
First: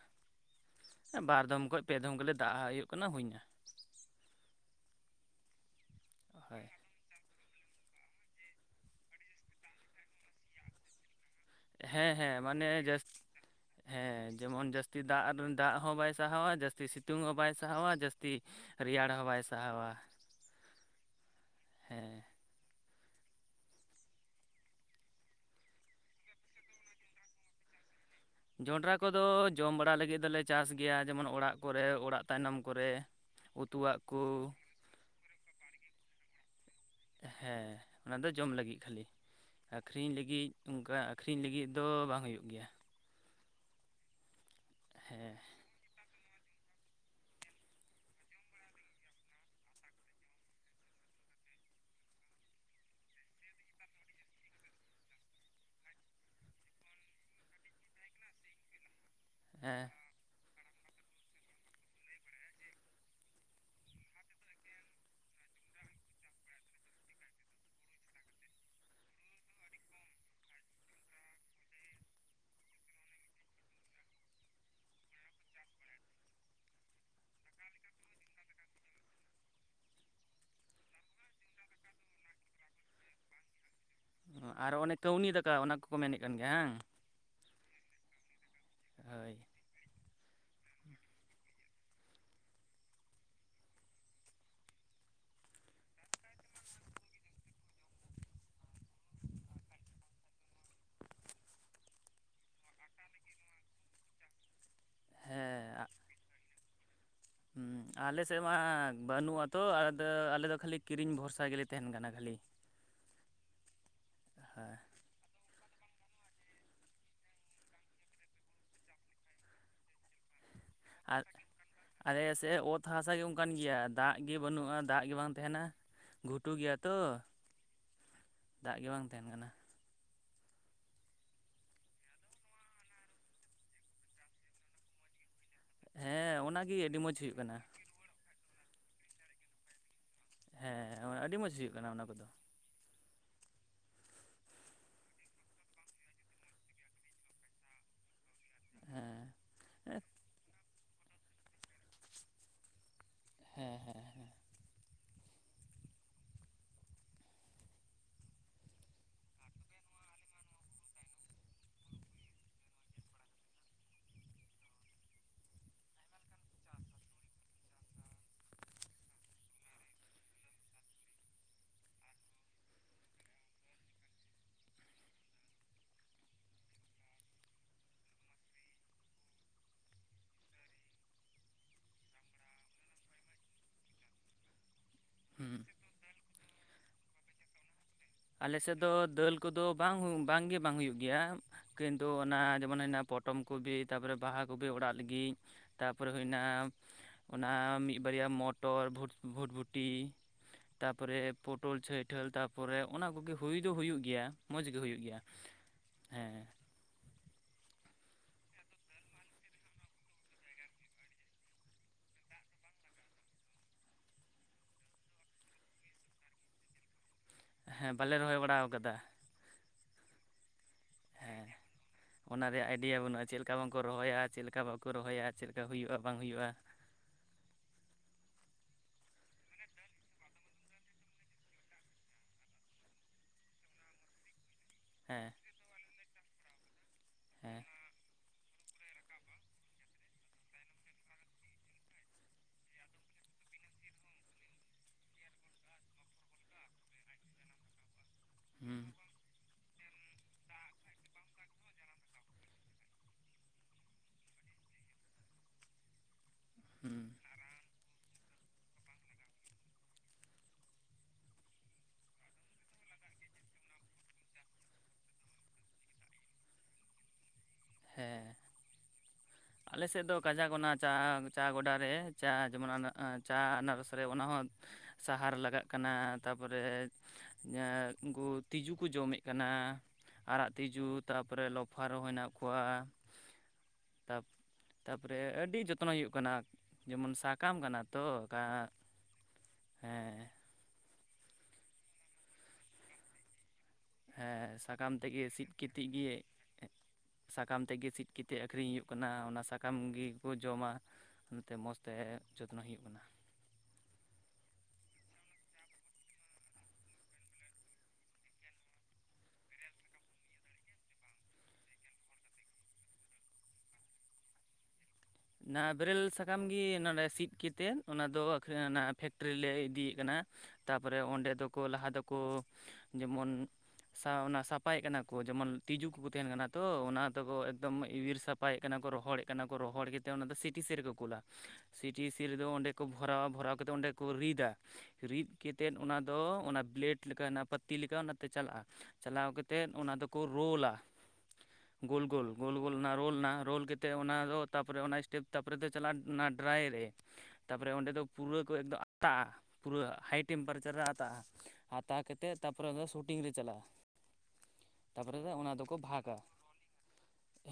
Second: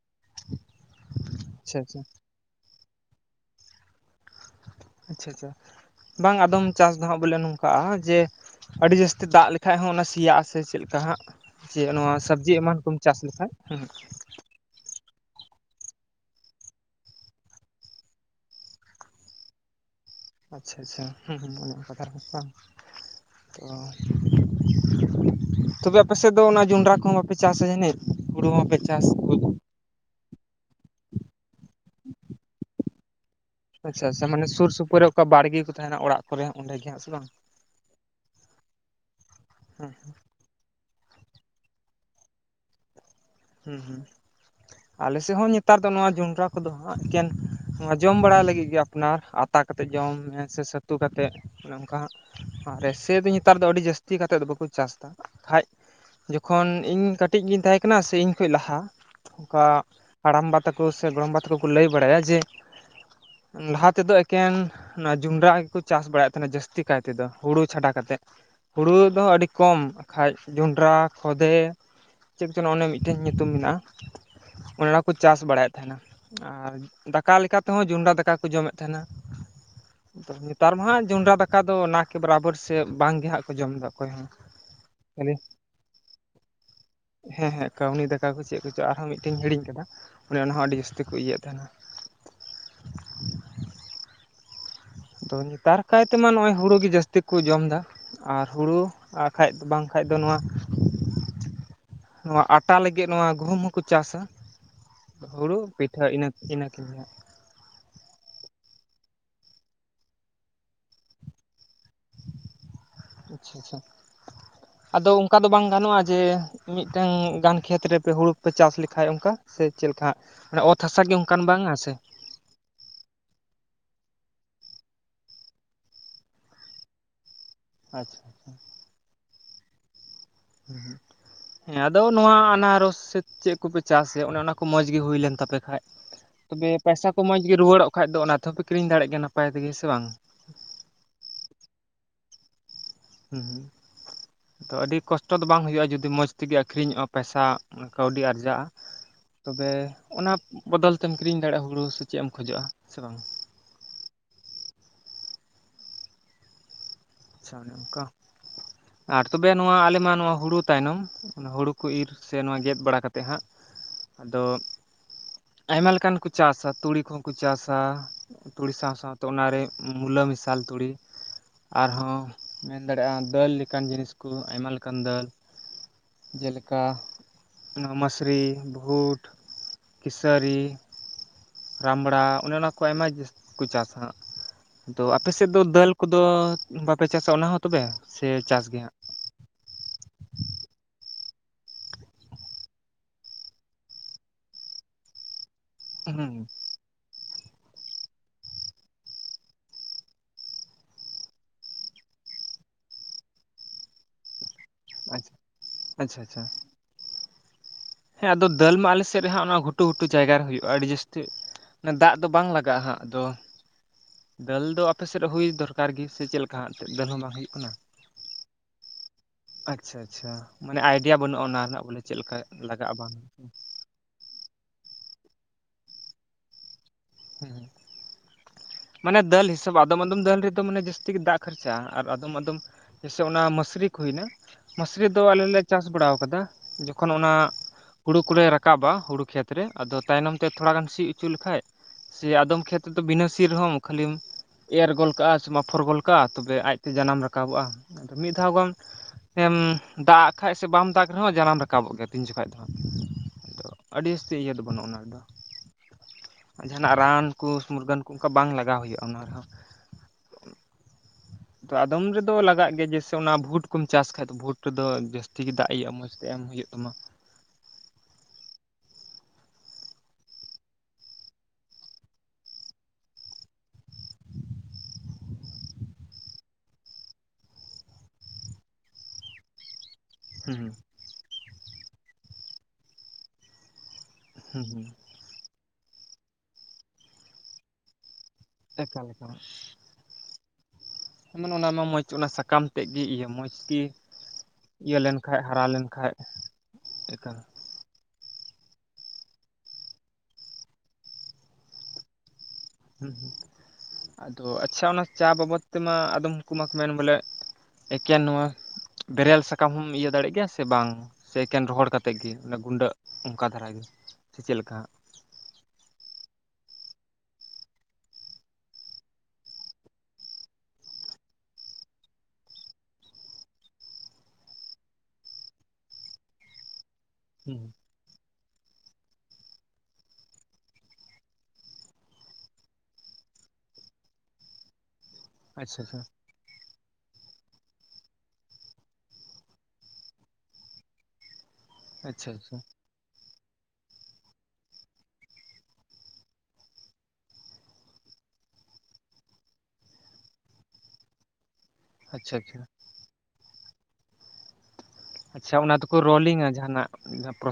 ᱾ ᱵᱟᱨ ᱫᱚᱢ ᱟᱪᱪᱷᱟ ᱠᱷᱚᱡ ᱟᱪᱪᱷᱟ ᱚᱞᱮ ᱫᱟᱜ ᱦᱩᱭᱩᱜ ᱠᱟᱱᱟ ᱦᱩᱭᱱᱟ ᱟᱪᱪᱷᱟ ᱟᱪᱷᱟ ᱵᱟᱝ ᱦᱳᱭ ᱟᱫᱚᱢ ᱪᱟᱥ ᱫᱚ ᱦᱟᱸᱜ ᱵᱚᱞᱮ ᱱᱚᱝᱠᱟᱜ-ᱟ᱾ ᱡᱮ ᱟᱹᱰᱤ ᱡᱟᱹᱥᱛᱤ ᱫᱟᱜ ᱞᱮᱠᱷᱟᱡ ᱦᱚᱸ ᱚᱱᱟ ᱥᱤᱭᱟᱜ ᱟᱥᱮ ᱪᱮᱫᱞᱮᱠᱟ ᱦᱟᱸᱜ ᱡᱮ ᱦᱮᱸ ᱱᱚᱣᱟ ᱦᱮᱸ ᱥᱚᱵᱽᱡᱤ ᱢᱟᱱᱮ ᱮᱢᱟᱱ ᱠᱚᱢ ᱡᱟᱹᱥ ᱪᱟᱥ ᱞᱮᱠᱷᱟᱡ ᱦᱮᱸ ᱡᱮᱢᱚᱱ ᱡᱟᱹᱥ ᱪᱮ ᱫᱟᱜ ᱨᱮᱱ ᱫᱟᱜ ᱦᱚᱸ ᱵᱟᱭ ᱥᱟᱦᱟᱣᱟ, ᱡᱟᱹᱥᱛᱤ ᱥᱤᱛᱩᱝ ᱦᱚᱸ ᱵᱟᱭ ᱥᱟᱦᱟᱣᱟ, ᱡᱟᱹᱥᱛᱤ ᱨᱮᱭᱟᱲ ᱦᱚ ᱵᱟᱭ ᱥᱟᱦᱟᱣᱟ, ᱟᱪᱪᱷᱟ ᱟᱪᱪᱷᱟ ᱦᱩᱸ ᱦᱩᱸ ᱦᱮᱸ [unintelligible] ᱛᱚᱵᱮ ᱟᱯᱮ ᱥᱮᱫ ᱫᱚ ᱚᱱᱟ ᱡᱚᱸᱱᱰᱨᱟ ᱠᱚᱦᱚᱸ ᱵᱟᱯᱮ ᱪᱟᱥᱟ ᱡᱟᱹᱱᱤᱡ ᱦᱩᱲᱩ ᱦᱚᱸᱯᱮ ᱡᱚᱸᱰᱨᱟ ᱪᱟᱥ ᱠᱚᱫᱚ ᱡᱚᱢ ᱵᱟᱲᱟ ᱞᱟᱹᱜᱤᱫ ᱫᱚᱞᱮ ᱪᱟᱥ ᱜᱮᱭᱟ, ᱡᱮᱢᱚᱱ ᱚᱲᱟᱜ ᱠᱚᱨᱮ ᱚᱲᱟᱜ ᱛᱟᱭᱱᱚᱢ ᱠᱚᱨᱮ ᱾ ᱟᱪᱪᱷᱟ ᱟᱪᱪᱷᱟ, ᱢᱟᱱᱮ ᱥᱩᱨ-ᱥᱩᱯᱩᱨ ᱨᱮ ᱚᱠᱟ ᱵᱟᱲᱜᱮ ᱠᱚ ᱛᱟᱦᱮᱱᱟ ᱚᱲᱟᱜ ᱠᱚᱨᱮ ᱦᱚᱸ ᱚᱸᱰᱮ ᱜᱮ ᱵᱟᱝ ᱦᱮᱸ ᱚᱱᱟᱫᱚ ᱡᱚᱢ ᱞᱟᱹᱜᱤᱫ ᱠᱷᱟᱹᱞᱤ ᱦᱮᱸ ᱟᱹᱠᱷᱨᱤᱧ ᱞᱟᱹᱜᱤᱫ ᱚᱱᱠᱟ ᱟᱹᱠᱷᱨᱤᱧ ᱞᱟᱹᱜᱤᱫ ᱫᱚ ᱵᱟᱝ ᱦᱩᱭᱩᱜ ᱜᱮᱭᱟ, ᱩᱸ ᱦᱩᱸ ᱟᱞᱮ ᱥᱮᱫ ᱦᱮᱸ ᱦᱚᱸ ᱧᱮᱯ ᱱᱮᱛᱟᱨ ᱫᱚ ᱱᱚᱣᱟ ᱡᱚᱸᱰᱨᱟ ᱠᱚᱫᱚ ᱦᱟᱸᱜ ᱮᱠᱮᱱ ᱱᱚᱣᱟ ᱡᱚᱢ ᱵᱟᱲᱟ ᱞᱟᱹᱜᱤᱫ ᱜᱮ ᱟᱯᱱᱟᱨ ᱟᱛᱟ ᱠᱟᱛᱮᱫ ᱡᱚᱢ ᱦᱮᱸ ᱥᱮ ᱩᱛᱩ ᱠᱟᱛᱮᱜ ᱱᱚᱝᱠᱟ ᱦᱚᱸ ᱦᱚᱸ ᱮᱭᱥᱮ ᱫᱚ ᱱᱮᱛᱟᱨ ᱫᱚ ᱟᱹᱰᱤ ᱡᱟᱹᱥᱛᱤ ᱠᱟᱛᱮᱫ ᱫᱚ ᱵᱟᱠᱚ ᱪᱟᱥ ᱮᱫᱟ ᱾ ᱟᱠᱷᱟᱡ ᱡᱚᱠᱷᱚᱱ ᱤᱧ ᱠᱟᱹᱴᱤᱡ ᱜᱤᱧ ᱛᱟᱸᱦᱮ ᱠᱟᱱᱟ ᱥᱮ ᱤᱧ ᱠᱷᱚᱱ ᱞᱟᱦᱟ ᱚᱱᱠᱟᱜ ᱦᱮᱸ ᱦᱟᱲᱟᱢᱵᱟ ᱛᱮᱠᱚ ᱥᱮ ᱜᱚᱲᱚᱢᱵᱟ ᱛᱮᱠᱚ ᱠᱚ ᱞᱟᱹᱭ ᱵᱟᱲᱟᱭᱟ, ᱡᱮ ᱞᱟᱦᱟ ᱛᱮᱫᱚ ᱮᱠᱮᱱ ᱱᱚᱣᱟ ᱡᱚᱸᱰᱨᱟ ᱜᱮᱠᱚ ᱪᱟᱥ ᱵᱟᱲᱟᱭᱮᱫ ᱛᱟᱦᱮᱱᱟ, ᱡᱟᱹᱥᱛᱤ ᱠᱟᱭ ᱛᱮᱫᱚ ᱦᱩᱲᱩ ᱪᱷᱟᱰᱟ ᱠᱟᱛᱮᱜ ᱾ ᱦᱩᱲᱩ ᱫᱚ ᱟᱹᱰᱤ ᱠᱚᱢ ᱵᱟᱠᱷᱟᱡ ᱡᱚᱸᱰᱨᱟ ᱠᱷᱚᱫᱮ ᱪᱮᱫ ᱪᱚᱝ ᱚᱱᱮ ᱢᱤᱫ ᱢᱤᱫᱴᱮᱱ ᱧᱩᱛᱩᱢ ᱢᱮᱱᱟᱜᱼᱟ ᱚᱱᱟ ᱠᱚ ᱪᱟᱥ ᱵᱟᱲᱟᱭᱮᱫ ᱛᱟᱦᱮᱱᱟ ᱾ ᱟᱨ ᱫᱟᱠᱟ ᱞᱮᱠᱟ ᱛᱮᱦᱚᱸ ᱡᱚᱸᱰᱨᱟ ᱫᱟᱠᱟ ᱠᱚ ᱡᱚᱢᱮᱫ ᱛᱟᱦᱮᱱᱟ, ᱱᱮᱛᱟᱨ ᱢᱟ ᱦᱟᱸᱜ ᱡᱚᱸᱰᱨᱟ ᱫᱟᱠᱟ ᱫᱚ ᱱᱟᱠᱮ ᱵᱟᱨᱟᱵᱚᱨ ᱥᱮ ᱵᱟᱝᱜᱮ ᱦᱟᱸᱜ ᱠᱚ ᱡᱚᱢᱮᱫᱟ ᱦᱚᱸ ᱟᱨ ᱚᱱᱮ ᱛᱚ ᱩᱱᱤ ᱫᱟᱠᱟ ᱚᱱᱟ ᱠᱚᱠᱚ ᱢᱮᱱᱮᱫ ᱠᱟᱱ ᱜᱮᱭᱟ ᱵᱟᱝ ᱦᱮᱸ ᱦᱮᱸ ᱠᱟᱹᱣᱱᱤ ᱫᱟᱠᱟ ᱠᱚ ᱪᱮᱫ ᱠᱚᱪᱚ ᱟᱨᱦᱚᱸ ᱦᱳᱭ ᱢᱤᱫᱴᱮᱱᱤᱧ ᱦᱤᱲᱤᱧ ᱟᱠᱟᱫᱟ ᱚᱱᱮ ᱚᱱᱟᱦᱚᱸ ᱟᱹᱰᱤ ᱡᱟᱹᱥᱛᱤ ᱠᱚ ᱤᱭᱮᱫ ᱛᱟᱦᱮᱸᱱᱟ ᱛᱚ ᱱᱮᱛᱟᱨ ᱠᱟᱭᱛᱮᱢᱟ ᱱᱚᱜ ᱚᱭ ᱦᱩᱲᱩ ᱜᱮ ᱡᱟᱹᱥᱛᱤ ᱠᱚ ᱡᱚᱢ ᱫᱟ᱾ ᱟᱨ ᱦᱩᱲᱩ ᱠᱷᱟᱡ ᱵᱟᱝᱠᱷᱟᱡ ᱫᱚ ᱱᱚᱣᱟ ᱱᱚᱣᱟ ᱟᱴᱟ ᱞᱟᱹᱜᱤᱫ ᱱᱚᱣᱟ ᱜᱩᱦᱩᱢ ᱦᱚᱠᱚ ᱪᱟᱥᱟ ᱦᱩᱲᱩ ᱯᱤᱴᱷᱟᱹ ᱤᱱᱟᱹᱛᱮ ᱤᱱᱟᱹᱠᱤᱱᱜᱮ ᱦᱩᱸ ᱟᱞᱮ ᱥᱮᱫ ᱢᱟ ᱵᱟᱹᱱᱩᱜ ᱟᱛᱚ ᱟᱫᱚ ᱟᱞᱮ ᱫᱚ ᱠᱷᱟᱹᱞᱤ ᱠᱤᱨᱤᱧ ᱵᱷᱚᱨᱥᱟ ᱜᱮᱞᱮ ᱛᱟᱦᱮᱱ ᱠᱟᱱᱟ ᱠᱷᱟᱹᱞᱤ ᱟᱪᱪᱷᱟ ᱟᱪᱪᱷᱟ ᱦᱮᱸ ᱟᱫᱚ ᱚᱱᱠᱟ ᱫᱚ ᱵᱟᱝ ᱜᱟᱱᱚᱜᱼᱟ ᱡᱮ ᱢᱤᱫᱴᱝ ᱜᱟᱱ ᱠᱷᱮᱛ ᱨᱮᱯᱮ ᱦᱩᱲᱩ ᱯᱮ ᱪᱟᱥ ᱞᱮᱠᱷᱟᱡ ᱚᱱᱠᱟ ᱥᱮ- ᱪᱮᱫ ᱞᱮᱠᱟ ᱢᱟᱱᱮ ᱚᱛ ᱦᱟᱥᱟ ᱜᱮ ᱚᱱᱠᱟᱱ ᱵᱟᱝ ᱟ ᱥᱮ ᱟᱞᱮᱥᱮᱫ ᱚᱛ ᱚᱛ ᱦᱟᱥᱟ ᱜᱮ ᱚᱱᱠᱟᱱ ᱜᱮᱭᱟ ᱫᱟᱜ ᱜᱮ ᱵᱟᱹᱱᱩᱜᱼᱟ ᱫᱟᱜ ᱜᱮ ᱵᱟᱝ ᱛᱟᱦᱮᱱᱟ ᱜᱷᱩᱴᱩ ᱜᱮᱭᱟ ᱛᱚ ᱟᱪᱪᱷᱟ ᱫᱟᱜ ᱜᱮ ᱵᱟᱝ ᱛᱟᱦᱮᱱ ᱠᱟᱱᱟ ᱦᱩᱸ ᱦᱮᱸ ᱟᱫᱚ ᱱᱚᱣᱟ ᱟᱱᱟᱨᱚᱥ ᱥᱮ ᱪᱮᱫ ᱠᱚᱯᱮ ᱪᱟᱥ ᱜᱮ ᱚᱱᱮ ᱚᱱᱟ ᱠᱚ ᱢᱚᱸᱡᱽ ᱜᱤ ᱦᱩᱭ ᱞᱮᱱ ᱛᱟᱯᱮ ᱠᱷᱟᱡ ᱦᱮᱸ ᱛᱚᱵᱮ ᱚᱱᱟᱜᱮ ᱟᱹᱰᱤ ᱯᱚᱭᱥᱟ ᱠᱚ ᱦᱩᱭᱩᱜ ᱢᱚᱸᱡᱽ ᱠᱟᱱᱟ ᱜᱮ ᱨᱩᱣᱟᱹᱲᱚᱜ ᱠᱷᱟᱡ ᱫᱚ ᱚᱱᱟ ᱛᱮᱦᱚᱸᱯᱮ ᱠᱤᱨᱤᱧ ᱫᱟᱲᱮᱭᱟᱜ ᱜᱮᱭᱟ ᱱᱟᱯᱟᱭ ᱛᱮᱜᱮ ᱥᱮ ᱵᱟᱝ ᱦᱮᱸ ᱟᱹᱰᱤ ᱢᱚᱡᱽ ᱦᱩᱭᱩᱜ ᱠᱟᱱᱟ ᱚᱱᱟ ᱠᱚᱫᱚ ᱦᱩᱸ ᱦᱩᱸ ᱛᱚ ᱟᱹᱰᱤ ᱠᱚᱥᱴᱚ ᱫᱚ ᱵᱟᱝ ᱦᱩᱭᱩᱜᱼᱟ ᱡᱩᱫᱤ ᱢᱚᱸᱡᱽ ᱛᱮᱜᱮ ᱟᱠᱷᱨᱤᱧᱚᱜᱼᱟ ᱯᱚᱭᱥᱟ ᱠᱟᱹᱣᱰᱤ ᱟᱨ- ᱵᱟᱡᱟᱜᱼᱟ ᱦᱮᱸ ᱛᱚᱵᱮ ᱦᱮᱸ ᱚᱱᱟ ᱵᱚᱫᱚᱞ ᱛᱮᱢ ᱠᱤᱨᱤᱧ ᱫᱟᱲᱮᱭᱟᱜᱼᱟ ᱦᱩᱲᱩ ᱥᱮ ᱪᱮᱫ ᱮᱢ ᱠᱷᱚᱡᱚᱜᱼᱟ ᱥᱮ ᱵᱟᱝ ᱦᱮᱸ ᱦᱮᱸ ᱦᱮᱸ ᱟᱪᱪᱷᱟ ᱚᱱᱠᱟ ᱟᱨ ᱛᱚᱵᱮ ᱱᱚᱣᱟ ᱟᱞᱮᱢᱟ ᱱᱚᱣᱟ ᱦᱩᱲᱩ ᱛᱟᱭᱱᱚᱢ ᱦᱩᱲᱩ ᱠᱚ ᱤᱨ ᱥᱮ ᱜᱮᱫ ᱵᱟᱲᱟ ᱠᱟᱛᱮᱜ ᱦᱟᱸᱜ ᱟᱫᱚ ᱟᱭᱢᱟ ᱞᱮᱠᱟᱱ ᱠᱚ ᱪᱟᱥᱟ ᱛᱩᱲᱤ ᱠᱚᱦᱚᱸ ᱠᱚ ᱪᱟᱥᱟ ᱛᱩᱲᱤ ᱥᱟᱶ ᱥᱟᱶᱛᱮ ᱚᱱᱟᱨᱮ ᱢᱩᱞᱟᱹ ᱢᱮᱥᱟᱞ ᱛᱩᱲᱤ ᱟᱨᱦᱚᱸ ᱢᱮᱱ ᱫᱟᱲᱮᱭᱟᱜᱼᱟᱢ ᱫᱟᱹᱞ ᱞᱮᱠᱟᱱ ᱡᱤᱱᱤᱥ ᱠᱚ ᱟᱭᱢᱟ ᱞᱮᱠᱟᱱ ᱫᱟᱹᱞ ᱡᱮᱞᱮᱠᱟ ᱚᱱᱟ ᱢᱟᱥᱨᱤ ᱵᱷᱩᱴ ᱠᱮᱥᱟᱹᱨᱤ ᱨᱟᱢᱲᱟ ᱚᱱᱮ ᱚᱱᱟ ᱠᱚ ᱟᱭᱢᱟ ᱡᱟᱹᱥᱛᱤ ᱠᱚ ᱪᱟᱥᱟ ᱟᱫᱚ ᱟᱯᱮ ᱥᱮᱫ ᱫᱚ ᱦᱩᱸ᱾ ᱫᱟᱹᱞ ᱠᱚᱫᱚ ᱵᱟᱯᱮ ᱪᱟᱥᱟ ᱚᱱᱟ ᱦᱚᱸ ᱛᱚᱵᱮ ᱥᱮ ᱟᱞᱮ ᱪᱟᱥ ᱥᱮᱫ ᱜᱮ ᱫᱚ ᱦᱟᱜ ᱫᱟᱹᱞ ᱠᱚᱫᱚ ᱵᱟᱝ ᱵᱟᱝᱜᱮ ᱵᱟᱝ ᱦᱩᱭᱩᱜ ᱜᱮᱭᱟ ᱠᱤᱱᱛᱩ ᱚᱱᱟ ᱡᱮᱢᱚᱱ ᱦᱩᱭᱱᱟ ᱯᱚᱴᱚᱢ ᱠᱩᱵᱤ ᱛᱟᱨᱯᱚᱨᱮ ᱵᱟᱦᱟ ᱠᱚᱵᱤ ᱚᱲᱟᱜ ᱞᱟᱹᱜᱤᱫ ᱛᱟᱯᱚᱨᱮ ᱦᱟᱸᱜ ᱦᱩᱸ ᱦᱩᱭᱱᱟ ᱚᱱᱟ ᱢᱤᱫ ᱵᱟᱨᱭᱟ ᱢᱚᱴᱚᱨ, ᱵᱷᱩᱴᱼ ᱵᱷᱩᱴᱵᱷᱩᱴᱤ ᱛᱟᱯᱚᱨᱮ ᱯᱚᱴᱚᱞ ᱪᱷᱟᱹᱭᱴᱟᱹᱞ ᱛᱟᱯᱚᱨᱮ ᱚᱱᱟ ᱠᱚᱜᱮ ᱦᱩᱭ ᱫᱚ ᱦᱩᱭᱩᱜ ᱜᱮᱭᱟ ᱢᱚᱡᱽ ᱜᱮ ᱦᱩᱭᱩᱜ ᱜᱮᱭᱟ ᱟᱪᱪᱷᱟ ᱟᱪᱪᱷᱟ ᱦᱮᱸ ᱟᱪᱪᱷᱟ ᱦᱮᱸ ᱟᱫᱚ ᱫᱟᱹᱞ ᱢᱟ ᱟᱞᱮ ᱥᱮᱫ ᱨᱮᱦᱟᱸᱜ ᱚᱱᱟ ᱜᱷᱩᱴᱩ ᱜᱷᱩᱴᱩ ᱡᱟᱭᱜᱟ ᱨᱮ ᱦᱩᱭᱩᱜᱼᱟ ᱟᱹᱰᱤ ᱡᱟᱹᱥᱛᱤ ᱫᱟᱜ ᱫᱚ ᱵᱟᱝ ᱞᱟᱜᱟᱜᱼᱟ ᱦᱟᱸᱜ ᱟᱫᱚ ᱫᱟᱹᱞ ᱫᱚ ᱟᱯᱮᱥᱮᱫ ᱦᱩᱭ ᱫᱚᱨᱠᱟᱨ ᱜᱮ ᱥᱮ ᱪᱮᱫ ᱞᱮᱠᱟ ᱦᱟᱸᱜ ᱫᱟᱹᱞ ᱦᱚᱸ ᱵᱟᱝ ᱦᱩᱭᱩᱜᱼᱟ ᱦᱮᱸ ᱵᱟᱞᱮ ᱨᱚᱦᱚᱭ ᱵᱟᱲᱟ ᱟᱠᱟᱫᱟ ᱟᱪᱪᱷᱟ ᱟᱪᱪᱷᱟ ᱢᱟᱱᱮ ᱟᱭᱰᱤᱭᱟ ᱵᱟᱹᱱᱩᱜᱼᱟ ᱦᱮᱸ ᱚᱱᱟ ᱨᱮᱱᱟᱜ ᱵᱚᱞᱮ ᱪᱮᱫᱞᱮᱠᱟ ᱚᱱᱟ ᱨᱮᱭᱟᱜ ᱟᱭᱰᱤᱭᱟ ᱵᱟᱹᱱᱩᱜᱼᱟ ᱪᱮᱫ ᱞᱮᱠᱟ ᱵᱟᱝᱠᱚ ᱨᱚᱦᱚᱭᱟ ᱪᱮᱫ ᱞᱮᱠᱟ ᱵᱟᱠᱚ ᱨᱚᱦᱚᱭᱟ ᱪᱮᱫ ᱞᱮᱠᱟ ᱦᱩᱭᱩᱜᱼᱟ ᱵᱟᱝ ᱦᱩᱭᱩᱜᱼᱟ ᱢᱟᱱᱮ ᱫᱟᱹᱞ ᱦᱤᱥᱟᱹᱵ ᱟᱫᱚᱢ ᱟᱫᱚᱢ ᱫᱟᱹᱞ ᱨᱮᱫᱚ ᱢᱟᱱᱮ ᱡᱟᱹᱥᱛᱤ ᱜᱮ ᱫᱟᱜ ᱠᱷᱚᱨᱪᱟᱜᱼᱟ ᱟᱨ ᱟᱫᱚᱢ ᱟᱫᱚᱢ ᱡᱮᱭᱥᱮ ᱚᱱᱟ ᱢᱟᱥᱨᱤ ᱠᱚ ᱦᱩᱭᱱᱟ ᱢᱟᱥᱨᱤ ᱫᱚ ᱦᱮᱸ ᱟᱞᱮ ᱞᱮ ᱪᱟᱥ ᱵᱟᱲᱟᱣ ᱟᱠᱟᱫᱟ ᱡᱚᱠᱷᱚᱱ ᱚᱱᱟ ᱦᱮᱸ ᱦᱩᱲᱩ ᱠᱚᱞᱮ ᱨᱟᱠᱟᱵᱟ ᱦᱩᱲᱩ ᱠᱷᱮᱛ ᱨᱮ ᱟᱫᱚ ᱛᱟᱭᱱᱚᱢ ᱛᱮ ᱛᱷᱚᱲᱟ ᱜᱟᱱ ᱥᱤ ᱚᱪᱚ ᱞᱮᱠᱷᱟᱡ ᱥᱮ ᱟᱫᱚᱢ ᱠᱷᱮᱛ ᱨᱮᱫᱚ ᱵᱤᱱᱟᱹ ᱥᱤ ᱨᱮᱦᱚᱸᱢ ᱠᱷᱟᱹᱞᱤᱢ ᱮᱨ ᱜᱚᱫ ᱠᱟᱜᱼᱟ ᱥᱮ ᱟᱯᱷᱚᱨ ᱜᱚᱫ ᱠᱟᱜᱼᱟ ᱛᱚᱵᱮ ᱟᱡᱛᱮ ᱡᱟᱱᱟᱢ ᱨᱟᱠᱟᱵᱚᱜᱼᱟ ᱢᱤᱫ ᱫᱷᱟᱣ ᱦᱩᱸ ᱜᱮᱢ ᱫᱟᱜ ᱠᱷᱟᱡ ᱥᱮ ᱵᱟᱢ ᱫᱟᱜ ᱨᱮᱦᱚᱸ ᱡᱟᱱᱟᱢ ᱨᱟᱠᱟᱵᱚᱜ ᱜᱮᱭᱟ ᱛᱤᱱ ᱡᱚᱠᱷᱟᱡ ᱫᱚ ᱟᱫᱚ ᱟᱹᱰᱤ ᱡᱟᱹᱥᱛᱤ ᱤᱭᱟᱹ ᱫᱚ ᱵᱟᱹᱱᱩᱜᱼᱟ ᱚᱱᱟ ᱨᱮᱫᱚ ᱡᱟᱦᱟᱱᱟᱜ ᱦᱩᱸ ᱨᱟᱱ ᱠᱚ ᱢᱩᱨᱜᱟᱹᱱ ᱠᱚ ᱚᱱᱠᱟ ᱵᱟᱝ ᱞᱟᱜᱟᱣ ᱦᱩᱭᱩᱜᱼᱟ ᱚᱱᱟ ᱨᱮᱦᱚᱸ ᱟᱫᱚᱢ ᱨᱮᱫᱚ ᱞᱟᱜᱟᱜ ᱜᱮᱭᱟ ᱡᱮᱭᱥᱮ ᱚᱱᱟ ᱵᱷᱩᱴ ᱠᱚᱢ ᱪᱟᱥ ᱠᱷᱟᱡ ᱫᱚ ᱵᱷᱩᱴ ᱨᱮᱫᱚ ᱡᱟᱹᱥᱛᱤ ᱜᱮ ᱫᱟᱜ ᱤᱭᱟᱹᱜᱼᱟ ᱢᱚᱡᱽ ᱥᱮ ᱮᱢ ᱦᱩᱭᱩᱜ ᱛᱟᱢᱟ ᱦᱮᱸ [inaudible] ᱟᱞᱮ ᱥᱮᱫ ᱫᱚ ᱠᱟᱡᱟᱠ ᱚᱱᱟ ᱪᱟ ᱪᱟ ᱜᱚᱰᱟᱨᱮ ᱪᱟ ᱡᱮᱢᱚᱱ ᱪᱟ ᱟᱱᱟᱨᱚᱥ ᱨᱮ ᱚᱱᱟ ᱦᱚᱸ ᱥᱟᱦᱟᱨ ᱞᱟᱜᱟᱜ ᱠᱟᱱᱟ ᱛᱟᱯᱚᱨᱮ [unintelligible] ᱩᱱᱠᱩ ᱛᱤᱡᱩ ᱠᱚ ᱡᱚᱢᱮᱫ ᱠᱟᱱᱟ ᱟᱨᱟᱜ ᱦᱩᱸ ᱛᱤᱡᱩ ᱛᱟᱨᱯᱚᱨᱮ ᱞᱚᱯᱷᱟᱨᱦᱚᱸ ᱦᱮᱱᱟᱜ ᱠᱚᱣᱟ ᱛᱟ ᱦᱩᱸ ᱦᱩᱸ ᱛᱟᱯᱚᱨᱮ ᱟᱹᱰᱤ ᱡᱚᱛᱱᱚᱭ ᱦᱩᱭᱩᱜ ᱠᱟᱱᱟ ᱡᱮᱢᱚᱱ ᱥᱟᱠᱟᱢ ᱠᱟᱱᱟ ᱛᱚ ᱮᱠᱟᱞ ᱮᱠᱟᱞ ᱦᱮᱸ ᱦᱩᱸ ᱚᱱᱟ ᱢᱟ ᱢᱚᱡᱽ ᱚᱱᱟ ᱥᱟᱠᱟᱢ ᱛᱮᱫ ᱜᱮ ᱤᱭᱟᱹ ᱢᱚᱡᱽ ᱜᱮ ᱦᱮᱸ ᱥᱟᱠᱟᱢ ᱤᱭᱟᱹ ᱛᱮᱜᱮ ᱞᱮᱱᱠᱷᱟᱡ ᱥᱤᱫ ᱦᱟᱨᱟ ᱠᱤᱛᱤᱡ ᱞᱮᱱᱠᱷᱟᱡ ᱜᱮ ᱮᱠᱟᱞ ᱥᱟᱠᱟᱢ ᱛᱮ ᱜᱮ ᱥᱤᱫ ᱠᱟᱛᱮᱫ ᱟᱠᱷᱨᱤᱧ ᱦᱩᱭᱩᱜ ᱠᱟᱱᱟ ᱚᱱᱟ ᱥᱟᱠᱟᱢ ᱜᱮᱠᱚ ᱡᱚᱢᱟ ᱚᱱᱟᱛᱮ ᱢᱚᱸᱡᱽ ᱛᱮ ᱡᱚᱛᱱᱚ ᱦᱩᱭᱩᱜ ᱠᱟᱱᱟ ᱦᱩᱸ ᱟᱫᱚ ᱟᱪᱪᱷᱟ ᱚᱱᱟ ᱪᱟ ᱵᱟᱵᱚᱛ ᱛᱮᱢᱟ ᱟᱫᱚᱢ ᱦᱩᱠᱩ ᱢᱟᱠᱚ ᱢᱮᱱ ᱵᱚᱞᱮ ᱮᱠᱮᱱ ᱱᱚᱣᱟ ᱵᱮᱨᱮᱞ ᱥᱟᱠᱟᱢ ᱦᱚᱢ ᱤᱭᱟᱹ ᱫᱟᱲᱮᱜ ᱜᱮᱭᱟ ᱥᱮ ᱵᱟᱝ ᱥᱮ ᱮᱠᱮᱱ ᱨᱚᱦᱚᱲ ᱠᱟᱛᱮ ᱜᱮ ᱜᱩᱸᱰᱟᱹᱜ ᱚᱱᱠᱟ ᱫᱷᱟᱨᱟ ᱜᱮ ᱥᱮ ᱪᱮᱫ ᱞᱮᱠᱟ ᱚᱱᱟ ᱵᱮᱨᱮᱞ ᱥᱟᱠᱟᱢ ᱜᱮ ᱱᱚᱰᱮ ᱥᱤᱫ ᱠᱟᱛᱮᱫ ᱚᱱᱟ ᱫᱚ ᱟᱹᱠᱷᱤᱨ ᱚᱱᱟ ᱯᱷᱮᱠᱴᱨᱤ ᱨᱮᱞᱮ ᱤᱫᱤᱭᱮᱫ ᱠᱟᱱᱟ ᱛᱟᱯᱚᱨᱮ ᱚᱸᱰᱮ ᱫᱚᱠᱚ ᱞᱟᱦᱟ ᱫᱚᱠᱚ ᱡᱮᱢᱚᱱ ᱥᱟ ᱚᱱᱟ ᱥᱟᱯᱷᱟᱭᱮᱫ ᱠᱟᱱᱟ ᱠᱚ ᱡᱮᱢᱚᱱ ᱛᱤᱡᱩ ᱠᱚᱠᱚ ᱛᱟᱦᱮᱱ ᱠᱟᱱᱟ ᱛᱚ ᱚᱱᱟ ᱫᱚᱠᱚ ᱦᱩᱸ ᱮᱠᱫᱚᱢ ᱤᱭᱤᱨ ᱥᱟᱯᱷᱟᱭᱮᱫ ᱠᱟᱱᱟ ᱠᱚ ᱨᱚᱦᱚᱲᱮᱫ ᱠᱟᱱᱟ ᱠᱚ ᱨᱚᱦᱚᱲ ᱜᱮ ᱚᱱᱟ ᱫᱚ ᱥᱤᱴᱤ ᱥᱤ ᱨᱮᱠᱚ ᱠᱩᱞᱟ ᱥᱤᱴᱤ ᱥᱤ ᱨᱮᱫᱚ ᱚᱸᱰᱮ ᱠᱚ ᱵᱷᱚᱨᱟᱣᱟ ᱵᱷᱚᱨᱟᱣ ᱠᱟᱛᱮᱫ ᱚᱸᱰᱮ ᱠᱚ ᱨᱤᱫᱟ ᱨᱤᱫ ᱠᱟᱛᱮᱫ ᱟᱪᱪᱷᱟ ᱚᱱᱟ ᱟᱪᱪᱷᱟ ᱫᱚ ᱚᱱᱟ ᱵᱞᱮᱰ ᱞᱮᱠᱟ ᱱᱟᱜ ᱯᱟᱛᱤ ᱞᱮᱠᱟ ᱚᱱᱟᱛᱮ ᱪᱟᱞᱟᱜᱼᱟ ᱪᱟᱞᱟᱣ ᱠᱟᱛᱮᱫ ᱚᱱᱟ ᱫᱚᱠᱚ ᱨᱳᱞᱟ ᱜᱳᱞ ᱜᱳᱞ ᱟᱪᱪᱷᱟ ᱜᱳᱞ ᱟᱪᱪᱷᱟ ᱜᱳᱞ ᱚᱱᱟ ᱨᱳᱞ ᱮᱱᱟ ᱨᱳᱞ ᱠᱟᱛᱮᱫ ᱚᱱᱟ ᱫᱚ ᱛᱟ ᱛᱟᱯᱚᱨᱮ ᱚᱱᱟ ᱥᱴᱮᱯ ᱛᱟᱯᱚᱨᱮ ᱫᱚ ᱪᱟᱞᱟᱜ ᱚᱱᱟ ᱰᱨᱟᱭ ᱨᱮ ᱛᱟᱯᱚᱨᱮ ᱚᱸᱰᱮ ᱫᱚ ᱯᱩᱨᱟᱹ ᱠᱚ ᱟᱛᱟᱜᱼᱟ ᱯᱩᱨᱟᱹ ᱦᱟᱭ ᱴᱮᱢᱯᱟᱨᱮᱪᱟᱨ ᱨᱮ ᱟᱛᱟᱜᱼᱟ ᱟᱛᱟ ᱟᱪᱪᱷᱟ ᱠᱟᱛᱮᱫ ᱟᱪᱪᱷᱟ ᱛᱟᱯᱚᱨᱮ ᱥᱩᱴᱤᱝ ᱨᱮ ᱪᱟᱞᱟᱜᱼᱟ ᱛᱟᱯᱚᱨᱮ ᱚᱱᱟ ᱟᱪᱪᱷᱟ ᱫᱚᱠᱚ ᱵᱷᱟᱜᱼᱟ ᱨᱳᱞᱤᱝᱟ ᱡᱟᱦᱟᱱᱟᱜ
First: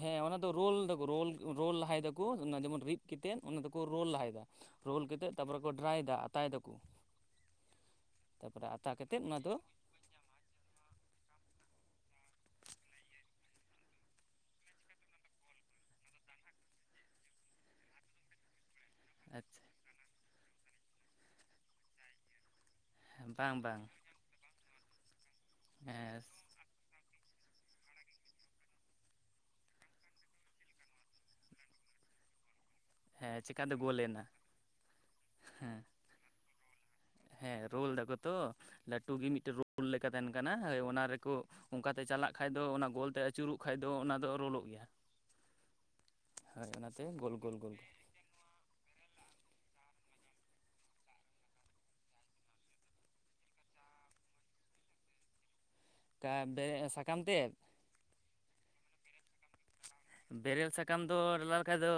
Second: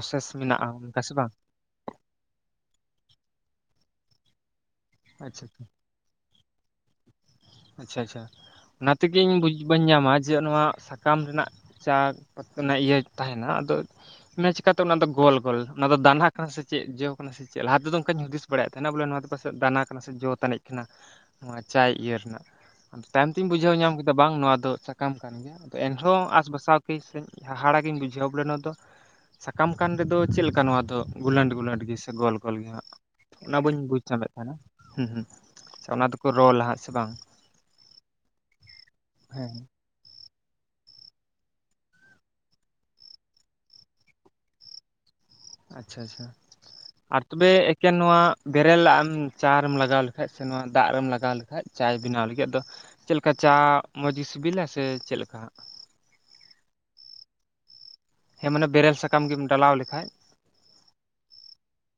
ᱦᱮᱸ ᱚᱱᱟ ᱫᱚ ᱢᱮᱱᱟᱜᱼᱟ ᱨᱳᱞ ᱚᱱᱠᱟ ᱫᱟᱠᱚ ᱥᱮ ᱨᱳᱞ ᱵᱟᱝ ᱨᱳᱞ ᱞᱟᱦᱟᱭ ᱫᱟᱠᱚ ᱚᱱᱟ ᱡᱮᱢᱚᱱ ᱨᱤᱫ ᱠᱟᱛᱮᱫ ᱚᱱᱟ ᱫᱚᱠᱚ ᱨᱳᱞ ᱞᱟᱦᱟᱭ ᱫᱟ ᱨᱳᱞ ᱠᱟᱛᱮᱫ ᱟᱪᱪᱷᱟ ᱛᱟᱯᱚᱨᱮ ᱠᱚ ᱰᱨᱟᱭ ᱫᱟ ᱟᱛᱟᱭ ᱫᱟᱠᱚ ᱟᱪᱪᱷᱟ ᱟᱪᱪᱷᱟ ᱛᱟᱨᱯᱚᱨᱮ ᱚᱱᱟ ᱟᱛᱟ ᱛᱮᱜᱮ ᱠᱟᱛᱮᱫ ᱤᱧ ᱫᱚ ᱵᱩᱡ ᱵᱟᱹᱧ ᱧᱟᱢᱟ ᱡᱮ ᱱᱚᱣᱟ ᱥᱟᱠᱟᱢ ᱨᱮᱱᱟᱜ ᱪᱟ ᱚᱱᱟ ᱤᱭᱟᱹ ᱛᱟᱦᱮᱱᱟ ᱟᱫᱚ ᱚᱱᱟ ᱪᱮᱠᱟᱛᱮ ᱚᱱᱟ ᱫᱚ ᱜᱳᱞ ᱜᱳᱞ ᱚᱱᱟ ᱫᱚ ᱫᱟᱱᱟᱦᱟ ᱠᱟᱱᱟ ᱥᱮ ᱪᱮᱫ ᱡᱮᱣ ᱠᱟᱱᱟ ᱥᱮ ᱪᱮᱫ ᱞᱟᱦᱟ ᱛᱮᱫᱚ ᱚᱱᱠᱟᱧ ᱦᱩᱫᱤᱥ ᱵᱟᱲᱟᱭᱮᱫ ᱵᱚᱞᱮ ᱱᱚᱣᱟᱫᱚ ᱯᱟᱥᱮᱡ ᱟᱪᱪᱷᱟ ᱫᱟᱱᱟ ᱠᱟᱱᱟ ᱥᱮ ᱡᱚ ᱛᱟᱱᱤᱡ ᱠᱟᱱᱟ ᱱᱚᱣᱟ ᱪᱟᱭ ᱤᱭᱟᱹ ᱨᱮᱱᱟᱜ ᱛᱟᱭᱚᱢ ᱛᱮᱧ ᱵᱟᱝ ᱵᱩᱡᱷᱟᱹᱣ ᱵᱟᱝ ᱧᱟᱢ ᱠᱮᱫᱟ ᱵᱟᱝ ᱱᱚᱣᱟ ᱫᱚ ᱥᱟᱠᱟᱢ ᱠᱟᱱ ᱜᱮᱭᱟ ᱛᱚ ᱦᱮᱸ ᱮᱱᱨᱮᱦᱚᱸ ᱟᱥ ᱯᱟᱥᱟᱣ ᱤᱥ ᱦᱟᱦᱟᱲᱟᱜᱤᱧ ᱵᱩᱡᱷᱟᱹᱣ ᱵᱚᱞᱮ ᱱᱚᱣᱟ ᱫᱚ ᱥᱟᱠᱟᱢ ᱠᱟᱱ ᱨᱮᱫᱚ ᱪᱮᱫ ᱞᱮᱠᱟ ᱱᱚᱣᱟ ᱫᱚ ᱜᱩᱞᱟᱹᱰ ᱜᱩᱞᱟᱹᱰ ᱜᱮ ᱥᱮ ᱜᱳᱞ ᱜᱳᱞ ᱜᱮ ᱦᱮᱸᱟᱜ ᱦᱮᱸ ᱚᱱᱟ ᱪᱮᱠᱟ ᱫᱚ ᱵᱟᱹᱧ ᱜᱳᱞ ᱵᱩᱡᱽ ᱮᱱᱟ ᱧᱟᱢᱮᱫ ᱛᱟᱦᱮᱱᱟ ᱦᱩᱸ ᱦᱩᱸ ᱦᱮᱸ ᱚᱱᱟ ᱫᱚᱠᱚ ᱨᱚᱞᱟ ᱦᱟᱸᱜ ᱥᱮ ᱵᱟᱝ ᱦᱮᱸ ᱨᱳᱞ ᱫᱟᱠᱚ ᱛᱚ ᱞᱟᱹᱴᱩ ᱜᱮ ᱦᱮᱸ ᱢᱤᱫᱴᱮᱱ ᱨᱳᱞ ᱞᱮᱠᱟ ᱛᱟᱦᱮᱱ ᱠᱟᱱᱟ ᱚᱱᱟ ᱨᱮᱠᱚ ᱚᱱᱠᱟᱛᱮ ᱪᱟᱞᱟᱜ ᱠᱷᱟᱱ ᱫᱚ ᱚᱱᱟ ᱜᱳᱞᱛᱮ ᱟᱹᱪᱩᱨᱚᱜ ᱠᱷᱟᱡ ᱫᱚ ᱚᱱᱟ ᱫᱚ ᱨᱳᱞᱳᱜ ᱜᱮᱭᱟ ᱟᱪᱪᱷᱟ ᱟᱪᱪᱷᱟ ᱦᱳᱭ ᱚᱱᱟᱛᱮ ᱟᱨ ᱜᱳᱞ ᱛᱚᱵᱮ ᱜᱳᱞ ᱜᱳᱞ ᱮᱠᱮᱱ ᱱᱚᱣᱟ ᱵᱮᱨᱮᱞ ᱟᱱ ᱪᱟ ᱨᱮᱢ ᱞᱟᱜᱟᱣ ᱞᱮᱠᱷᱟᱡ ᱥᱮ ᱱᱚᱣᱟ ᱫᱟᱜ ᱨᱮᱢ ᱞᱟᱜᱟᱣ ᱞᱮᱠᱷᱟᱡ ᱪᱟᱭ ᱵᱮᱱᱟᱣ ᱞᱟᱹᱜᱤᱫ ᱟᱫᱚ ᱪᱮᱫ ᱞᱮᱠᱟ ᱪᱟ ᱢᱚᱡᱽ ᱜᱮ ᱥᱤᱵᱤᱞᱟ ᱥᱮ ᱪᱮᱫ ᱞᱮᱠᱟ ᱦᱟᱜ ᱠᱟᱵᱮ ᱥᱟᱠᱟᱢ ᱛᱮᱫ ᱦᱮᱸ ᱢᱟᱱᱮ ᱵᱮᱨᱮᱞ ᱥᱟᱠᱟᱢ ᱜᱮᱢ ᱰᱟᱞᱟᱣ ᱞᱮᱠᱷᱟᱡ ᱵᱮᱨᱮᱞ ᱥᱟᱠᱟᱢ ᱫᱚ ᱰᱟᱞᱟᱣ ᱞᱮᱠᱷᱟᱡ ᱫᱚ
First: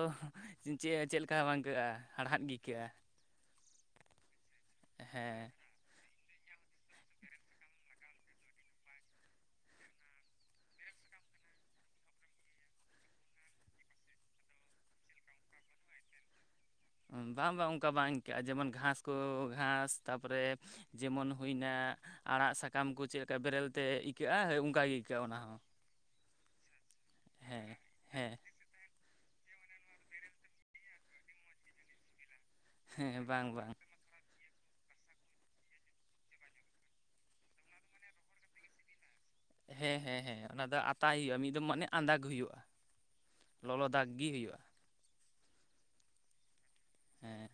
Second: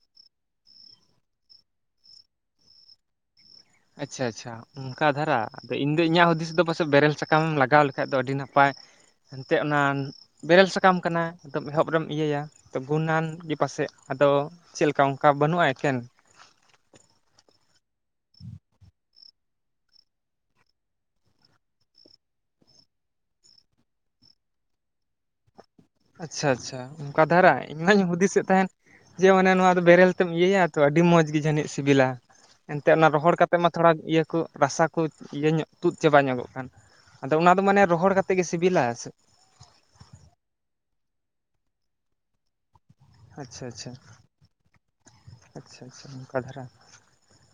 ᱪᱮᱫ ᱪᱮᱫ ᱞᱮᱠᱟ ᱵᱟᱝ ᱟᱹᱭᱠᱟᱹᱜᱼᱟ ᱦᱟᱲᱦᱟᱫ ᱜᱮ ᱟᱹᱭᱠᱟᱹᱜᱼᱟ ᱾ ᱟᱪᱪᱷᱟ ᱟᱪᱪᱷᱟ ᱚᱱᱠᱟ ᱫᱷᱟᱨᱟ ᱦᱮᱸ ᱟᱫᱚ ᱤᱧ ᱫᱚ ᱤᱧᱟᱹᱜ ᱦᱩᱫᱤᱥ ᱫᱚ ᱯᱟᱥᱮᱡ ᱵᱮᱨᱮᱞ ᱥᱟᱠᱟᱢᱮᱢ ᱞᱟᱜᱟᱣ ᱦᱮᱜ ᱟᱫᱚ ᱟᱹᱰᱤ ᱱᱟᱯᱟᱭ ᱮᱱᱛᱮᱫ ᱚᱱᱟ ᱵᱮᱨᱮᱞ ᱥᱟᱠᱟᱢ ᱠᱟᱱᱟ ᱛᱟᱵ ᱮᱦᱚᱵ ᱨᱮᱢ ᱤᱭᱟᱹᱭᱟ ᱜᱩᱱᱟᱱ ᱜᱮ ᱯᱟᱥᱮᱡ ᱟᱫᱚ ᱪᱮᱫ ᱞᱮᱠᱟ ᱚᱱᱠᱟ ᱵᱟᱹᱱᱩᱜᱼᱟ ᱮᱠᱮᱱ ᱵᱟᱝ ᱵᱟᱝ ᱚᱱᱠᱟ ᱵᱟᱝ ᱟᱹᱭᱠᱟᱹᱜᱼᱟ ᱡᱮᱢᱚᱱ ᱜᱷᱟᱥ ᱠᱚ ᱜᱷᱟᱥ ᱛᱟ ᱯᱚᱨᱮ ᱡᱮᱢᱚᱱ ᱦᱩᱭᱱᱟ ᱟᱲᱟᱜ ᱥᱟᱠᱟᱢ ᱠᱚ ᱪᱮᱫ ᱞᱮᱠᱟ ᱵᱮᱨᱮᱞ ᱛᱮ ᱟᱹᱭᱠᱟᱹᱜᱼᱟ ᱦᱳᱭ ᱚᱱᱠᱟᱜᱮ ᱟᱹᱭᱠᱟᱹᱜᱼᱟ ᱚᱱᱟ ᱦᱚᱸ ᱟᱪᱪᱷᱟ ᱟᱪᱪᱷᱟ ᱚᱱᱠᱟ ᱫᱷᱟᱨᱟ ᱦᱮᱸ ᱤᱧ ᱢᱟᱧ ᱦᱮᱸ ᱦᱩᱫᱤᱥᱮᱫ ᱛᱟᱦᱮᱸᱱ ᱡᱮ ᱚᱱᱮ ᱱᱚᱣᱟ ᱫᱚ ᱵᱮᱨᱮᱞ ᱛᱮᱢ ᱤᱭᱟᱹᱭᱟ ᱛᱚ ᱟᱹᱰᱤ ᱢᱚᱸᱡᱽ ᱜᱮ ᱡᱟᱹᱱᱤᱡ ᱥᱤᱵᱤᱞᱟ ᱮᱱᱛᱮᱫ ᱚᱱᱟ ᱦᱮᱸ ᱨᱚᱦᱚᱲ ᱵᱟᱝ ᱠᱟᱛᱮ ᱢᱟ ᱵᱟᱝ ᱛᱷᱚᱲᱟ ᱤᱭᱟᱹ ᱨᱟᱥᱟ ᱠᱚ ᱤᱭᱟᱹ ᱧᱚᱜ ᱛᱩᱫ ᱪᱟᱵᱟ ᱧᱚᱜᱚᱜ ᱠᱟᱱ ᱟᱫᱚ ᱚᱱᱟ ᱫᱚ ᱢᱟᱱᱮ ᱨᱚᱦᱚᱲ ᱠᱟᱛᱮᱫ ᱜᱮ ᱥᱤᱵᱤᱞᱟ ᱥᱮ ᱦᱮᱸ ᱦᱮᱸ ᱦᱮᱸ ᱚᱱᱟ ᱫᱚ ᱟᱛᱟᱭ ᱦᱩᱭᱩᱜᱼᱟ ᱢᱤᱫ ᱫᱚᱢ ᱢᱟᱱᱮ ᱟᱸᱫᱟᱜ ᱦᱩᱭᱩᱜᱼᱟ ᱾ ᱟᱪᱪᱷᱟ ᱟᱪᱪᱷᱟ ᱟᱪᱪᱷᱟ ᱟᱪᱪᱷᱟ ᱱᱚᱝᱠᱟ ᱫᱷᱟᱨᱟ ᱦᱮᱸ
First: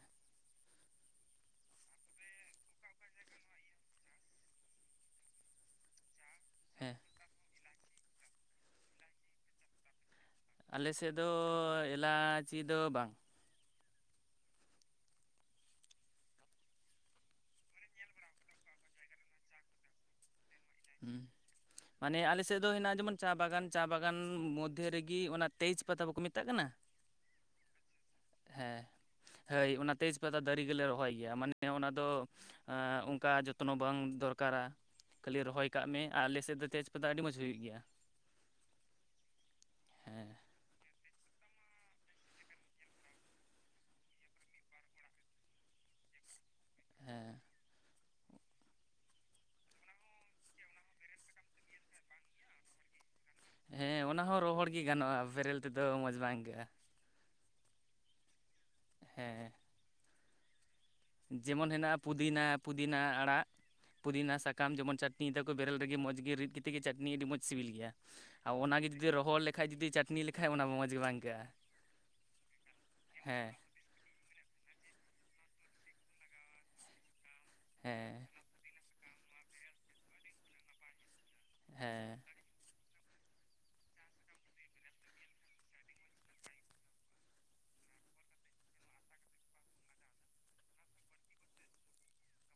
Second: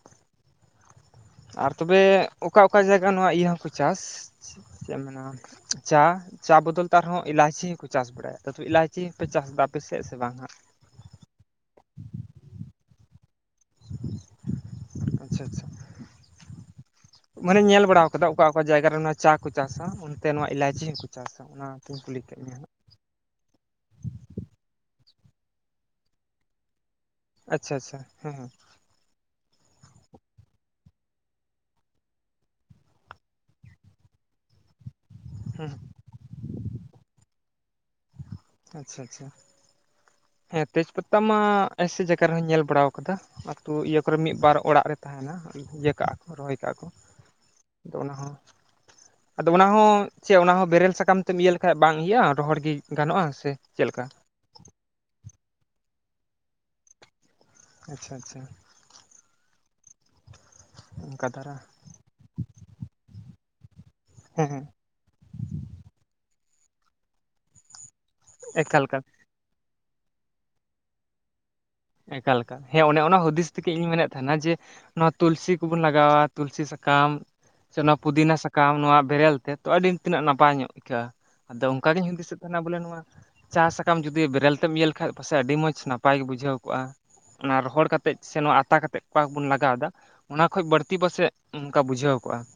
ᱟᱨ ᱛᱚᱵᱮ ᱚᱠᱟ ᱚᱠᱟ ᱡᱟᱭᱜᱟ ᱱᱚᱣᱟ ᱤᱭᱟᱹ ᱦᱚᱸᱯᱮ ᱪᱟᱥ ᱪᱮᱫ ᱮᱢ ᱢᱮᱱᱟ ᱪᱟ ᱪᱟ ᱵᱚᱫᱚᱞ ᱛᱮ ᱦᱮᱸ ᱟᱨᱦᱚᱸ ᱤᱞᱟᱭᱪᱤ ᱦᱚᱸᱠᱚ ᱪᱟᱥ ᱵᱟᱲᱟᱭᱟ, ᱛᱚ ᱤᱞᱟᱭᱪᱤ ᱦᱚᱸᱯᱮ ᱪᱟᱥ ᱫᱟ ᱟᱯᱮᱥᱮᱫ ᱥᱮ ᱵᱟᱝ ᱦᱟᱸᱜ? ᱟᱞᱮᱥᱮᱫ ᱫᱚ ᱮᱞᱟ-ᱪᱤ ᱫᱚ ᱵᱟᱝ ᱾ ᱟᱪᱪᱷᱟ ᱟᱪᱪᱷᱟ ᱢᱟᱱᱮᱧ ᱧᱮᱞ ᱵᱟᱲᱟ ᱟᱠᱟᱫᱟ ᱚᱠᱟ ᱚᱠᱟ ᱡᱟᱭᱜᱟ ᱨᱮ ᱱᱚᱣᱟ ᱪᱟ ᱠᱚ ᱪᱟᱥᱟ ᱚᱱᱛᱮ ᱱᱚᱶᱟ ᱮᱞᱟᱭᱪᱤ ᱪᱮᱫ ᱠᱚ ᱦᱩᱸ ᱪᱟᱥᱟ ᱚᱱᱟᱠᱚᱧ ᱠᱩᱞᱤ ᱢᱟᱱᱮ ᱠᱮᱫ ᱟᱞᱮ ᱢᱮᱭᱟ ᱥᱮᱫ ᱦᱟᱸᱜ ᱫᱚ ᱦᱮᱱᱟᱜᱼᱟ ᱡᱮᱢᱚᱱ ᱪᱟ ᱵᱟᱜᱟᱱ ᱪᱟ ᱵᱟᱜᱟᱱ ᱢᱚᱫᱽᱫᱷᱮ ᱨᱮᱜᱮ ᱚᱱᱟ ᱛᱮᱡᱽ ᱯᱟᱛᱟ ᱵᱟᱠᱚ ᱢᱮᱛᱟᱜ ᱠᱟᱱᱟ ᱟᱪᱪᱷᱟ ᱟᱪᱪᱷᱟ ᱦᱮᱸ ᱦᱮᱸ ᱦᱳᱭ ᱚᱱᱟ ᱛᱮᱡᱽ ᱯᱟᱛᱟ ᱫᱟᱨᱮ ᱜᱮᱞᱮ ᱨᱚᱦᱚᱭ ᱜᱮᱭᱟ ᱢᱟᱱᱮ ᱚᱱᱟ ᱫᱚ ᱟᱼᱼ ᱚᱱᱠᱟ ᱡᱚᱛᱱᱚ ᱵᱟᱝ ᱫᱚᱨᱠᱟᱨᱟ ᱠᱷᱟᱹᱞᱤ ᱨᱚᱦᱚᱭ ᱦᱮᱸ ᱠᱟᱜ ᱢᱮ ᱟᱨ ᱟᱞᱮᱥᱮᱫ ᱫᱚ ᱛᱮᱡᱽ ᱯᱟᱛᱟ ᱟᱹᱰᱤ ᱢᱚᱸᱡᱽ ᱦᱩᱭᱩᱜ ᱜᱮᱭᱟ ᱾ ᱟᱪᱪᱷᱟ ᱟᱪᱪᱷᱟ ᱾ ᱦᱮᱸ ᱦᱮᱸ ᱛᱮᱡᱽ ᱯᱟᱛᱟ ᱢᱟ ᱮᱭᱥᱮ ᱡᱟᱭᱜᱟ ᱨᱮᱦᱚᱸᱧ ᱧᱮᱞ ᱵᱟᱲᱟ ᱟᱠᱟᱫᱟ ᱾ ᱟᱹᱛᱩ ᱤᱭᱟᱹ ᱠᱚᱨᱮ ᱢᱤᱫ ᱵᱟᱨ ᱚᱲᱟᱜ ᱨᱮ ᱛᱟᱦᱮᱱᱟ ᱤᱭᱟᱹ ᱠᱟᱜᱼᱟ ᱠᱚ ᱨᱚᱦᱚᱭ ᱠᱟᱜᱼᱟ ᱠᱚ ᱾ ᱦᱮᱸ ᱾ ᱟᱫᱚ ᱚᱱᱟ ᱦᱚᱸ ᱟᱫᱚ ᱚᱱᱟ ᱦᱚᱸ ᱪᱮᱫ ᱚᱱᱟ ᱦᱚᱸ ᱵᱮᱨᱮᱞ ᱥᱟᱠᱟᱢ ᱛᱮᱢ ᱤᱭᱟᱹ ᱞᱮᱠᱷᱟᱡ ᱵᱟᱝ ᱤᱭᱟᱹᱜᱼᱟ ᱨᱚᱦᱚᱲ ᱜᱮ ᱜᱟᱱᱚᱜᱼᱟ ᱥᱮ ᱪᱮᱫ ᱦᱮᱸ ᱞᱮᱠᱟ ᱚᱱᱟ ᱦᱚᱸ ᱨᱚᱦᱚᱲ ᱜᱮ ᱜᱟᱱᱚᱜᱼᱟ ᱵᱮᱨᱮᱞ ᱛᱮᱫᱚ ᱢᱚᱡᱽ ᱵᱟᱝ ᱟᱹᱭᱠᱟᱹᱜᱼᱟ ᱾ ᱟᱪᱪᱷᱟ ᱟᱪᱪᱷᱟ ᱾ ᱦᱮᱸ ᱾ ᱚᱱᱠᱟ ᱫᱷᱟᱨᱟ ᱡᱮᱢᱚᱱ ᱦᱮᱱᱟᱜᱼᱟ ᱯᱩᱫᱤᱱᱟ ᱯᱩᱫᱤᱱᱟ ᱟᱲᱟᱜ ᱯᱩᱫᱤᱱᱟ ᱦᱮᱸ ᱦᱮᱸ ᱥᱟᱠᱟᱢ ᱡᱮᱢᱚᱱ ᱪᱟᱴ ᱱᱤ ᱫᱟᱠᱚ ᱵᱮᱨᱮᱞ ᱨᱮᱜᱮ ᱢᱚᱡᱽ ᱜᱮ ᱨᱤᱫ ᱠᱟᱛᱮᱫ ᱜᱮ ᱪᱟᱴᱱ ᱟᱹᱰᱤ ᱢᱚᱡᱽ ᱥᱤᱵᱤᱞ ᱜᱮᱭᱟ ᱟᱨ ᱮᱠᱟᱞ ᱮᱠᱟᱞ ᱚᱱᱟᱜᱮ ᱡᱩᱫᱤ ᱨᱚᱦᱚᱲ ᱞᱮᱠᱷ ᱠᱷᱟᱡ ᱡᱩᱫᱤ ᱪᱟᱹᱴᱱᱤ ᱞᱮᱠᱷᱟᱡ ᱚᱱᱟ ᱢᱚᱡᱽ ᱜᱮ ᱵᱟᱝ ᱟᱹᱭᱠᱟᱹᱜᱼᱟ ᱾ ᱮᱠᱟᱞ ᱮᱠᱟᱞ ᱦᱮᱸ ᱚᱱᱮ ᱚᱱᱟ ᱦᱩᱫᱤᱥ ᱛᱮᱜᱮ, ᱤᱧ ᱢᱮᱱᱮᱫ ᱛᱟᱦᱮᱱᱟ ᱡᱮ ᱱᱚᱣᱟ ᱛᱩᱞᱥᱤ ᱠᱚᱵᱚᱱ ᱞᱟᱜᱟᱣᱟ ᱛᱩᱞᱥᱤ ᱥᱟᱠᱟᱢ ᱥᱮ ᱱᱚᱣᱟ ᱦᱮᱸ ᱯᱩᱫᱤᱱᱟ ᱥᱟᱠᱟ ᱠᱟᱢ ᱱᱚᱣᱟ ᱵᱮᱨᱮᱞ ᱛᱮ ᱛᱚ ᱟᱹᱰᱤ ᱛᱤᱱᱟᱹᱜ ᱱᱟᱯᱟᱭ ᱧᱚᱜ ᱟᱹᱭᱠᱟᱹᱜᱼᱟ, ᱟᱫᱚ ᱚᱱᱠᱟ ᱜᱤᱧ ᱦᱮᱸ ᱦᱩᱫᱤᱥᱮᱫ ᱛᱟᱦᱮᱱᱟ ᱵᱚᱞᱮ ᱱᱚᱣᱟ ᱪᱟᱥ ᱥᱟᱠᱟᱢ ᱡᱩᱫᱤ ᱵᱮᱨᱮᱞ ᱛᱮᱢ ᱤᱭᱟᱹ ᱞᱮᱠᱷᱟᱡ ᱯᱟᱥᱮᱡ ᱟᱹᱰᱤ ᱢᱚᱸᱡᱽ ᱱᱟᱯᱟᱭ ᱜᱮ ᱵᱩᱡᱷᱟᱹᱣ ᱠᱚᱜ-ᱟ ᱚᱱᱟ ᱨᱚᱦᱚᱲ ᱠᱟᱛᱮᱫ ᱥᱮ ᱱᱚᱣᱟ ᱟᱛᱟ ᱠᱟᱛᱮᱜ ᱚᱠᱟ ᱵᱚᱱ ᱞᱟᱜᱟᱣ ᱮᱫᱟ ᱾ ᱚᱱᱟ ᱠᱷᱡ ᱵᱟᱹᱲᱛᱤ ᱯᱟᱥᱮᱡ ᱚᱱᱠᱟ ᱵᱩᱡᱷᱟᱹᱣ ᱠᱚᱜᱼᱟ ᱾